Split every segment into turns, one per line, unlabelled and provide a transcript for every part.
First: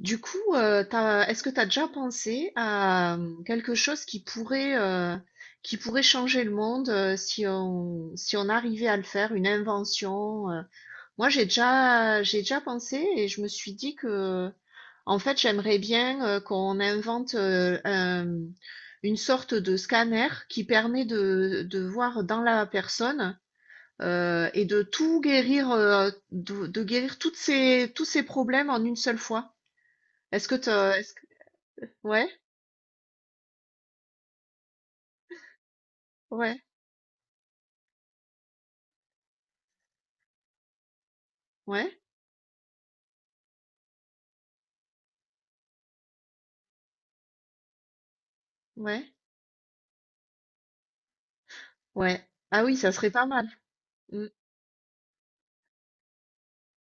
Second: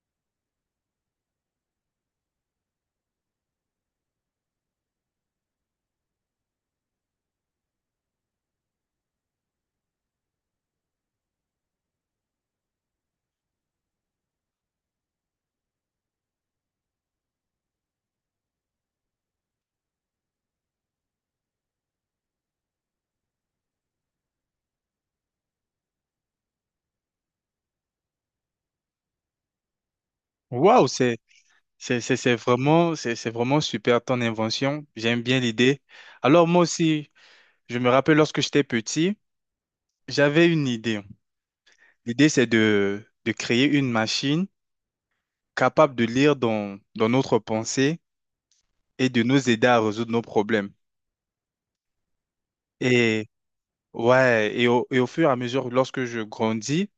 Du coup, est-ce que tu as déjà pensé à quelque chose qui pourrait changer le monde si on, si on arrivait à le faire, une invention? Moi, j'ai déjà pensé et je me suis dit que, en fait, j'aimerais bien qu'on invente une sorte de scanner qui permet de voir dans la personne et de tout guérir, de guérir tous ces problèmes en une seule fois. Est-ce que tu
Waouh,
est-ce
c'est
que
c'est c'est
Ouais,
c'est vraiment c'est vraiment super ton invention. J'aime bien l'idée. Alors
ouais,
moi aussi, je me rappelle lorsque j'étais petit, j'avais une idée.
ouais,
L'idée c'est de créer une machine capable de lire dans notre pensée
ouais,
et de nous aider à résoudre nos problèmes.
ouais. Ah oui, ça serait pas
Et
mal. Mm,
ouais, et au fur et à mesure, lorsque je grandis,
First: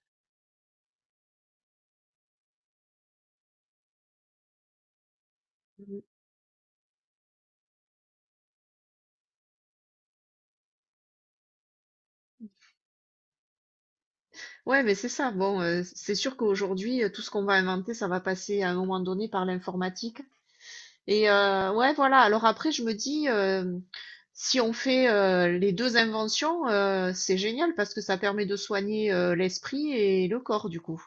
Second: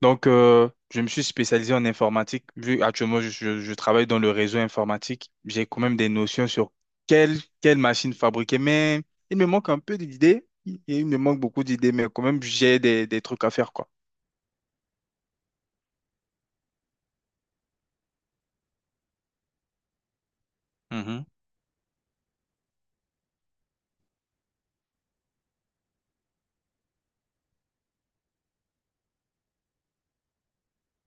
donc je me suis spécialisé en informatique. Vu actuellement, je travaille dans le réseau informatique, j'ai quand même
mm.
des notions sur quelle, quelle machine fabriquer, mais il me manque un peu d'idées, il me manque beaucoup d'idées, mais quand même, j'ai des trucs à faire, quoi.
Ouais, mais c'est ça. Bon, c'est sûr qu'aujourd'hui, tout ce qu'on va inventer, ça va passer à un moment donné par l'informatique.
Mhm.
Et ouais, voilà. Alors après, je me dis, si on fait les deux inventions, c'est génial parce que ça permet de soigner l'esprit et le corps, du coup.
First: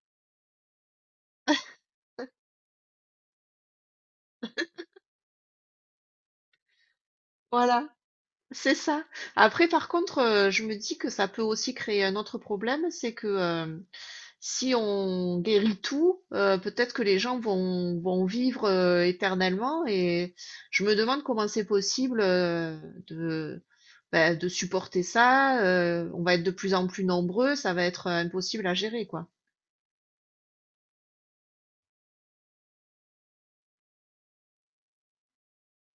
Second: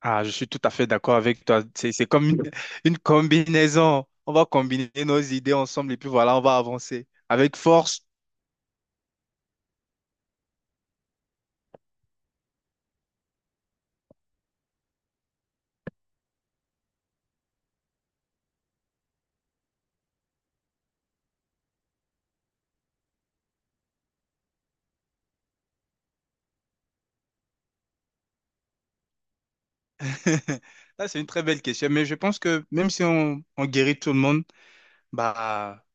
Ah, je suis tout à fait d'accord avec toi. C'est comme une, une combinaison. On va combiner nos idées ensemble et puis voilà, on va avancer avec
Voilà,
force.
c'est ça. Après, par contre, je me dis que ça peut aussi créer un autre problème, c'est que si on guérit tout, peut-être que les gens vont vivre éternellement et je me demande comment c'est possible de, ben, de supporter ça. On va être de plus en plus nombreux, ça va être impossible à gérer, quoi.
Là, c'est une très belle question, mais je pense que même si on, on guérit tout le monde, bah,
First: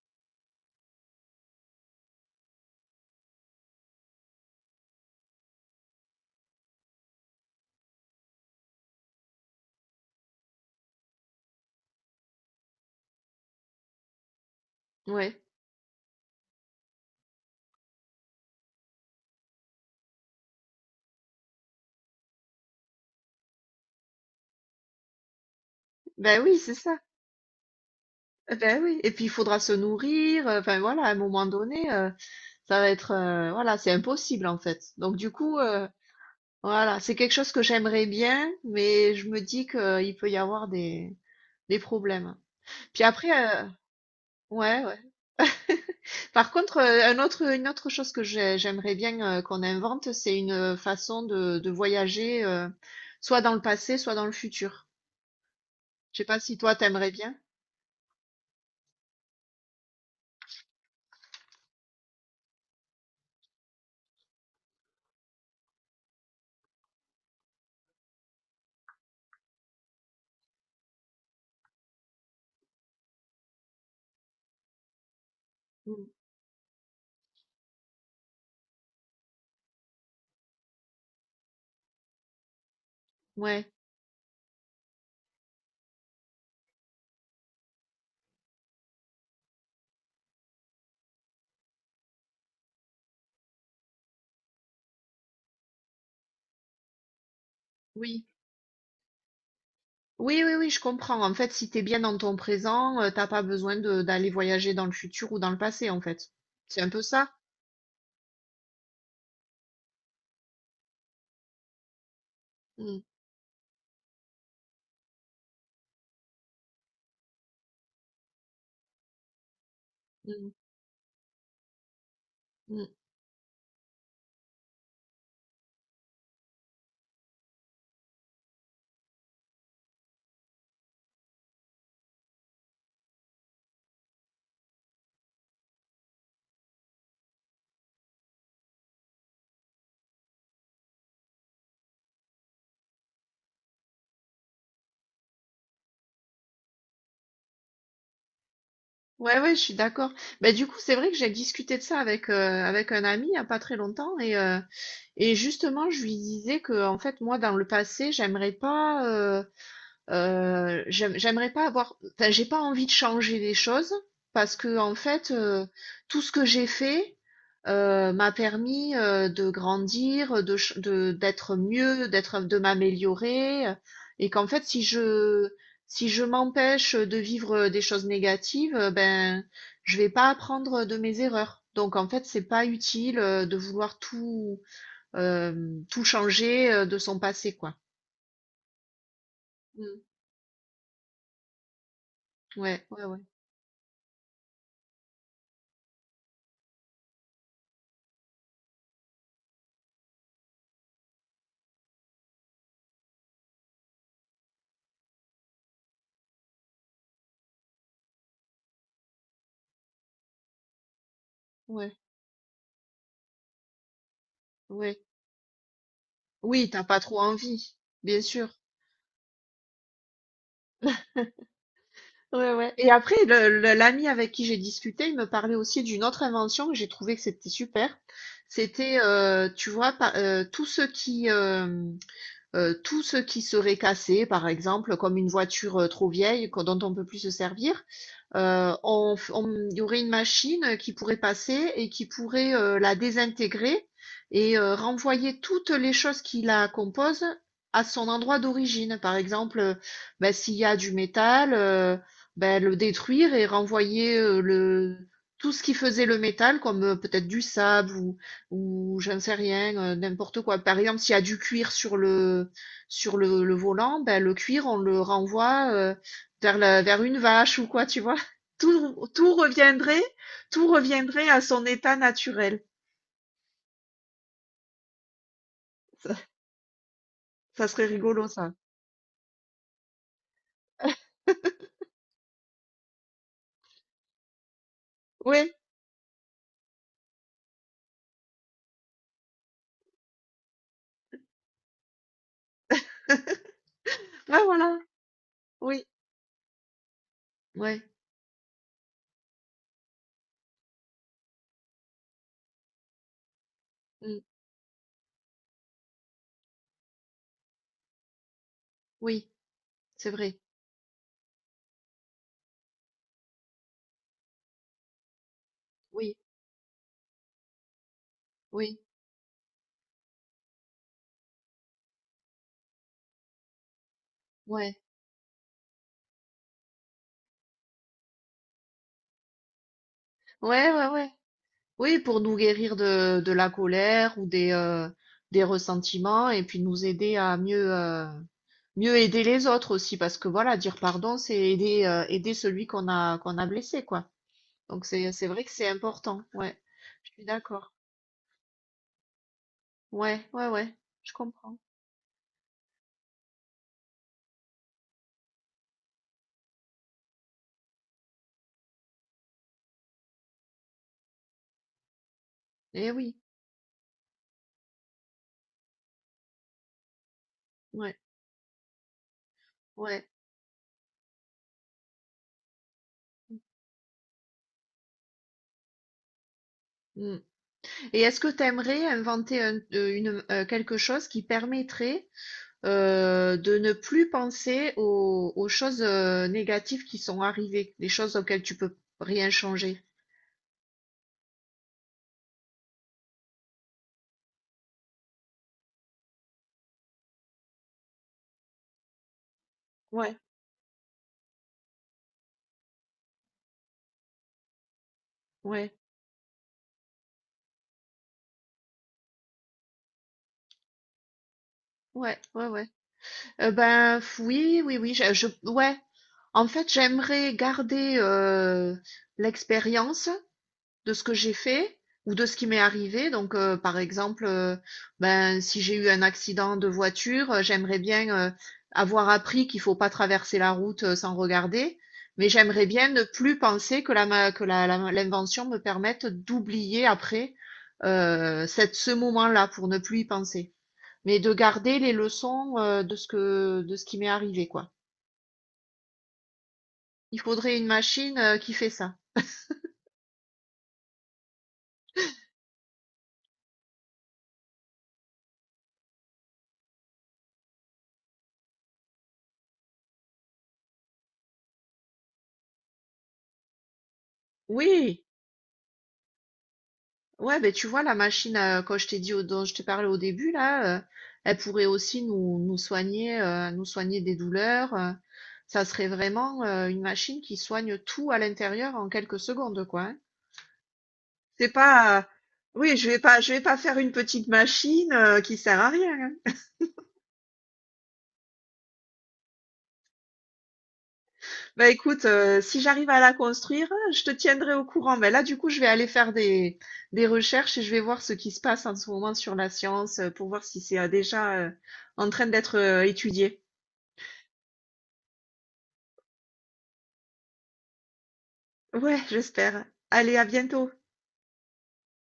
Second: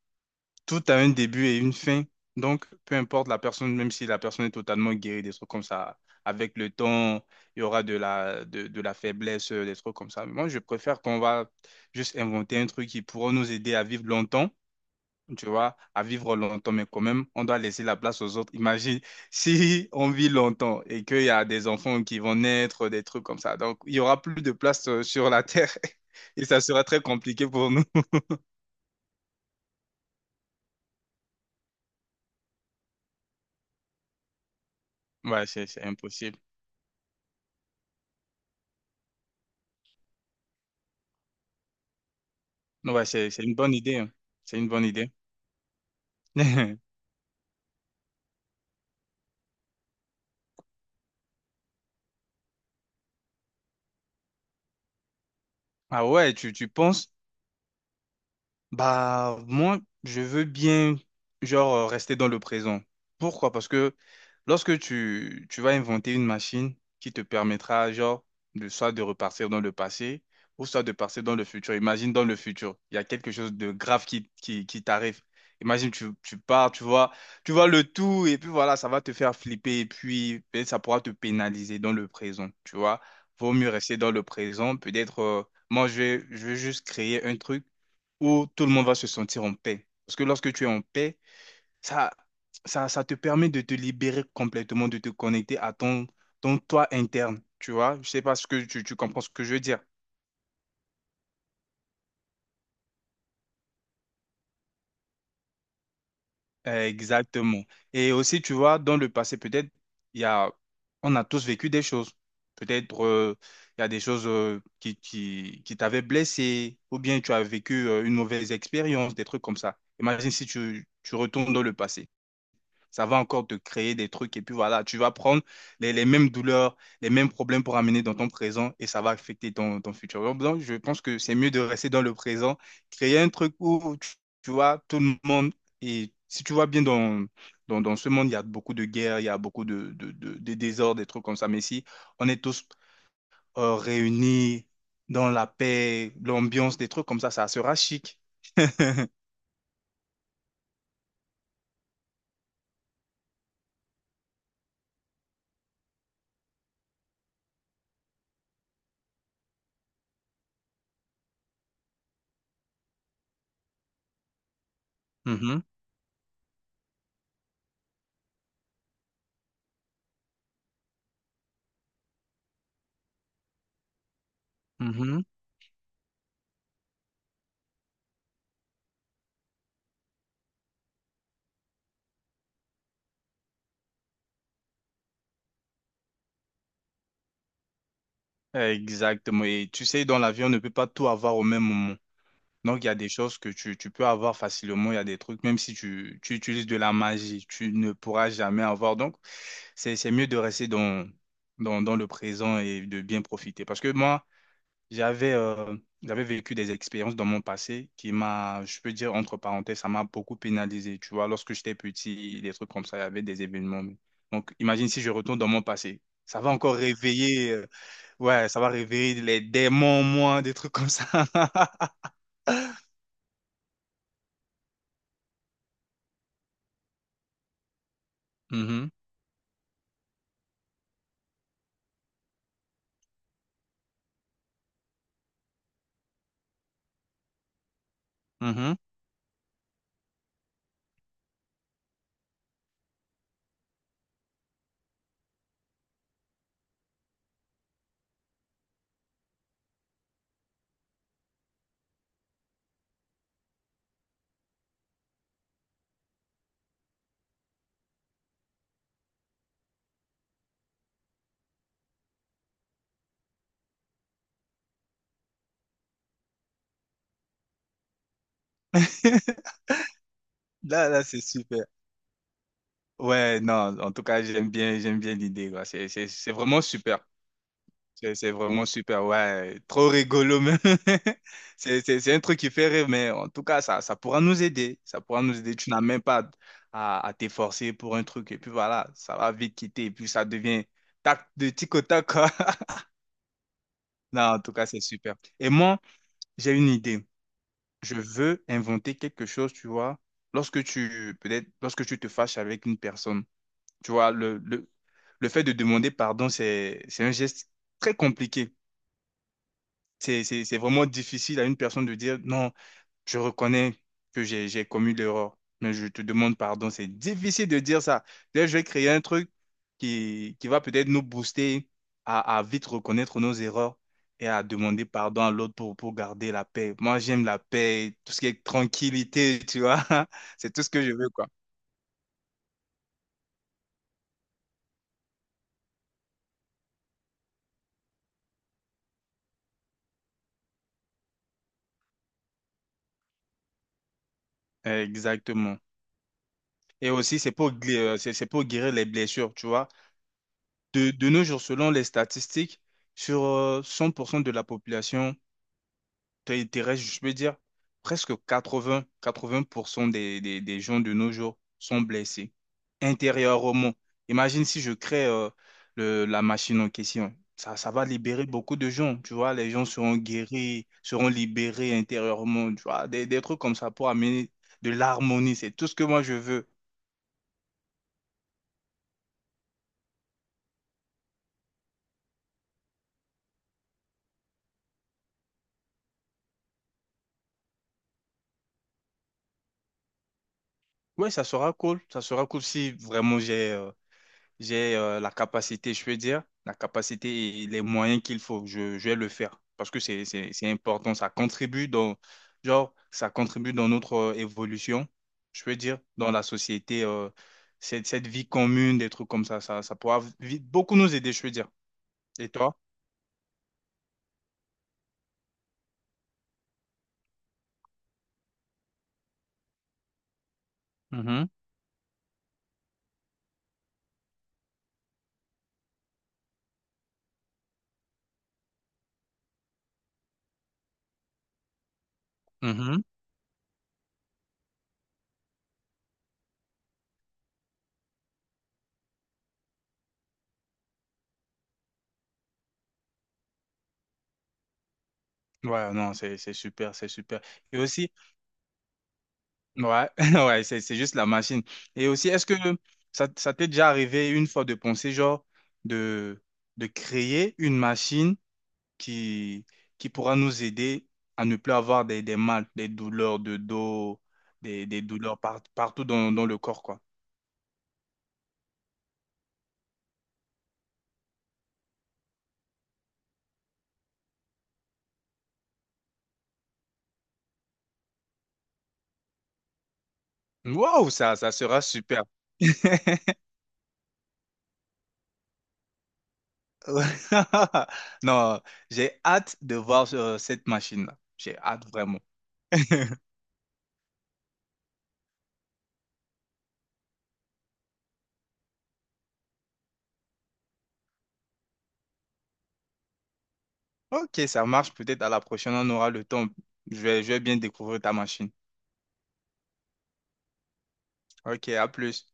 tout a un début et une fin. Donc, peu importe la personne, même si la personne est totalement guérie, des trucs comme ça, avec le temps, il y aura de la faiblesse, des trucs comme ça. Mais moi, je préfère qu'on va juste inventer un truc qui pourra nous aider à vivre longtemps,
Ouais.
tu vois, à vivre longtemps, mais quand même, on doit laisser la place aux autres. Imagine si on vit longtemps et qu'il y a des enfants qui vont naître, des trucs comme ça. Donc, il y aura plus de place sur la Terre
Ben
et
oui,
ça
c'est
sera
ça.
très compliqué pour nous.
Ben oui. Et puis il faudra se nourrir. Enfin voilà, à un moment donné, ça va être, voilà, c'est impossible en fait. Donc du
Ouais,
coup,
c'est impossible.
voilà, c'est quelque chose que j'aimerais bien, mais je me dis qu'il peut y avoir des problèmes.
Non,
Puis
ouais,
après,
c'est une bonne idée, hein. C'est une bonne
ouais, ouais.
idée.
Par contre, un autre une autre chose que j'aimerais bien, qu'on invente, c'est une, façon de voyager, soit dans le passé, soit dans le futur.
Ah
Je sais
ouais,
pas
tu,
si
tu
toi, t'aimerais
penses?
bien?
Bah, moi, je veux bien, genre, rester dans le présent. Pourquoi? Parce que lorsque tu, tu vas inventer une machine qui te permettra, genre, de, soit de repartir dans le passé ou soit de partir dans le futur. Imagine dans le futur, il y a quelque chose de grave qui t'arrive. Imagine,
Mmh.
tu pars, tu vois le tout et puis voilà, ça va te faire flipper et puis ben ça pourra te pénaliser dans le présent, tu vois. Vaut
Ouais,
mieux rester dans le présent. Peut-être, moi, je vais juste créer un truc où tout le monde va se sentir en paix. Parce que lorsque tu es en paix, ça, ça te permet de te libérer complètement, de te connecter à ton, ton toi interne. Tu vois, je sais
oui.
pas ce que tu comprends ce que je veux dire.
Oui, oui, oui, je comprends. En fait, si t'es bien dans ton présent, tu pas besoin de d'aller voyager dans le futur ou dans le passé, en fait. C'est un peu ça?
Exactement. Et aussi, tu vois, dans le passé, peut-être, il y a, on a tous vécu des choses.
Mmh.
Peut-être, il y a des choses qui t'avaient blessé, ou bien tu as vécu une mauvaise expérience, des trucs comme ça. Imagine
Mmh
si
mh.
tu, tu retournes dans le passé.
Mmh.
Ça va encore te créer des trucs et puis voilà, tu vas prendre les mêmes douleurs, les mêmes problèmes pour amener dans ton présent et ça va affecter ton, ton futur. Donc, je pense que c'est mieux de rester dans le présent, créer un truc où tu vois tout le monde et si tu vois bien dans, dans, dans ce monde, il y a beaucoup de guerres, il y a beaucoup de désordres, des trucs comme ça. Mais si on est tous réunis dans la paix, l'ambiance, des trucs comme ça sera chic.
Ouais, ouais, je suis d'accord. Ben du coup, c'est vrai que j'ai discuté de ça avec, avec un ami il y a pas très longtemps et et justement, je lui disais que, en fait, moi, dans le passé, j'aimerais pas avoir, enfin, j'ai pas envie de changer les choses parce que, en fait,
Mhm,
tout ce que j'ai fait m'a permis de grandir, d'être mieux, d'être, de m'améliorer, et qu'en fait,
mhm.
si je m'empêche de vivre des choses négatives, ben, je vais pas apprendre de mes erreurs. Donc, en fait, c'est pas utile de vouloir tout changer, de son passé, quoi.
Exactement. Et tu
Mmh.
sais, dans la vie, on ne peut pas tout avoir au même moment. Donc,
Ouais,
il y a
ouais,
des
ouais,
choses que tu peux avoir facilement. Il y a des trucs, même si tu, tu utilises de la magie, tu ne pourras jamais avoir. Donc, c'est mieux de rester dans, dans, dans le présent et de bien profiter. Parce que moi, j'avais euh, j'avais vécu des expériences dans mon passé qui m'a, je peux dire, entre parenthèses, ça m'a beaucoup pénalisé. Tu vois, lorsque j'étais
ouais,
petit, des trucs comme ça, il y avait des événements. Donc, imagine
ouais.
si je retourne dans mon passé. Ça va
Oui,
encore
t'as pas trop
réveiller.
envie, bien sûr.
Ouais, ça va réveiller les démons, moi, des trucs comme ça.
Ouais, ouais et après le l'ami avec qui j'ai discuté, il me parlait aussi d'une autre invention que j'ai trouvé que c'était super.
Mhm,
C'était, tu vois, pa tous ceux qui, euh, tout ce qui serait cassé, par exemple, comme une voiture trop vieille dont on ne peut plus se servir,
mhm.
il y aurait une machine qui pourrait passer et qui pourrait la désintégrer et renvoyer toutes les choses qui la composent à son endroit d'origine. Par exemple, ben, s'il y a du métal, ben, le détruire et renvoyer tout ce qui faisait le métal, comme peut-être du sable ou j'en sais rien, n'importe quoi. Par exemple, s'il y a du cuir sur le volant, ben, le cuir, on le renvoie vers une vache ou quoi, tu vois. Tout, tout reviendrait, tout
Là, là, c'est
reviendrait à son
super.
état naturel.
Ouais, non, en tout cas, j'aime bien l'idée, quoi.
Ça,
C'est vraiment super.
ça serait rigolo,
C'est
ça.
vraiment super, ouais. Trop rigolo, même. C'est un truc qui fait rire, mais en tout cas, ça pourra nous aider. Ça pourra nous
Oui.
aider. Tu n'as même pas à, à t'efforcer pour un truc. Et puis voilà, ça va vite quitter. Et puis ça devient tac, de tic au tac, quoi. Non, en
Ouais,
tout cas,
voilà.
c'est super. Et moi,
Oui.
j'ai une idée.
Ouais.
Je veux inventer quelque chose, tu vois. Lorsque tu, peut-être, lorsque tu te fâches avec une personne, tu vois,
Mm.
le fait de demander pardon, c'est un geste très compliqué.
Oui. C'est vrai.
C'est vraiment difficile à une personne de dire non. Je reconnais que j'ai commis l'erreur, mais je te
Oui.
demande pardon. C'est difficile de dire ça. Là, je vais
Oui.
créer un truc qui va peut-être nous booster à vite reconnaître nos erreurs et à
Ouais.
demander pardon à l'autre pour garder la paix. Moi, j'aime la paix, tout ce qui est tranquillité, tu vois. C'est tout ce
Ouais,
que
ouais,
je veux,
ouais.
quoi.
Oui, pour nous guérir de la colère ou des ressentiments et puis nous aider à mieux, mieux aider les autres aussi parce que voilà, dire pardon, c'est aider, aider celui qu'on a blessé, quoi. Donc c'est vrai que
Exactement.
c'est important, ouais.
Et
Je
aussi,
suis
c'est pour,
d'accord.
c'est pour guérir les blessures, tu vois.
Ouais, ouais, ouais,
De
je
nos jours,
comprends.
selon les statistiques, sur 100% de la population, t'es restes, je peux dire, presque 80, 80% des gens de nos jours sont blessés
Eh oui,
intérieurement. Imagine si je crée le, la machine en question. Ça va
ouais,
libérer beaucoup de gens, tu vois. Les gens seront
ouais.
guéris, seront libérés intérieurement, tu vois. Des trucs comme ça pour amener de l'harmonie, c'est tout ce que moi je veux.
Mm. Et est-ce que tu aimerais inventer une, quelque chose qui permettrait de ne plus penser aux choses négatives qui sont arrivées, les choses auxquelles tu peux rien changer?
Ouais, ça sera cool. Ça sera cool si vraiment j'ai la capacité, je peux dire, la capacité et les moyens qu'il faut. Je vais le faire parce que
Ouais,
c'est important. Ça contribue dans, genre, ça contribue dans notre évolution, je peux
ouais,
dire, dans la société, cette, cette vie commune, des trucs comme ça pourra beaucoup nous aider, je peux dire.
ouais,
Et
ouais,
toi?
ouais. Ben, f oui, oui, oui, je ouais. En fait, j'aimerais garder, l'expérience de ce que
Mhm,
j'ai fait ou de ce qui m'est arrivé. Donc, par exemple, ben, si j'ai eu un accident de voiture, j'aimerais bien, avoir appris qu'il faut pas traverser la route, sans regarder. Mais j'aimerais
mhm.
bien ne plus penser que la ma que la la l'invention me permette d'oublier après, cette ce moment-là pour ne plus y penser. Mais de garder les leçons, de ce qui m'est arrivé, quoi.
Ouais, non, c'est super, c'est
Il
super.
faudrait
Et
une
aussi,
machine, qui fait ça.
ouais, ouais, c'est juste la machine. Et aussi, est-ce que ça t'est déjà arrivé une fois de penser, genre, de, de créer une machine qui, qui pourra nous aider à ne plus avoir des mal, des douleurs de dos, des
Oui,
douleurs partout dans, dans le corps, quoi.
ouais, ben tu vois la machine, quand je t'ai dit au dont je t'ai parlé au début là, elle pourrait aussi nous soigner des douleurs, ça serait vraiment, une machine qui soigne tout à l'intérieur en quelques secondes, quoi, hein.
Waouh, ça
C'est
sera super.
pas, oui, je vais pas faire une petite machine, qui sert à rien, hein.
Ouais. Non, j'ai hâte de voir cette machine-là. J'ai hâte
Bah
vraiment.
écoute, si j'arrive à la construire, je te tiendrai au courant. Mais là, du coup, je vais aller faire des recherches et je vais voir ce qui se passe en ce moment sur la science pour voir si c'est déjà en train d'être étudié.
Ok, ça marche. Peut-être à la prochaine, on aura le temps. Je vais bien découvrir ta machine.
Ouais, j'espère. Allez, à bientôt.
Ok, à plus.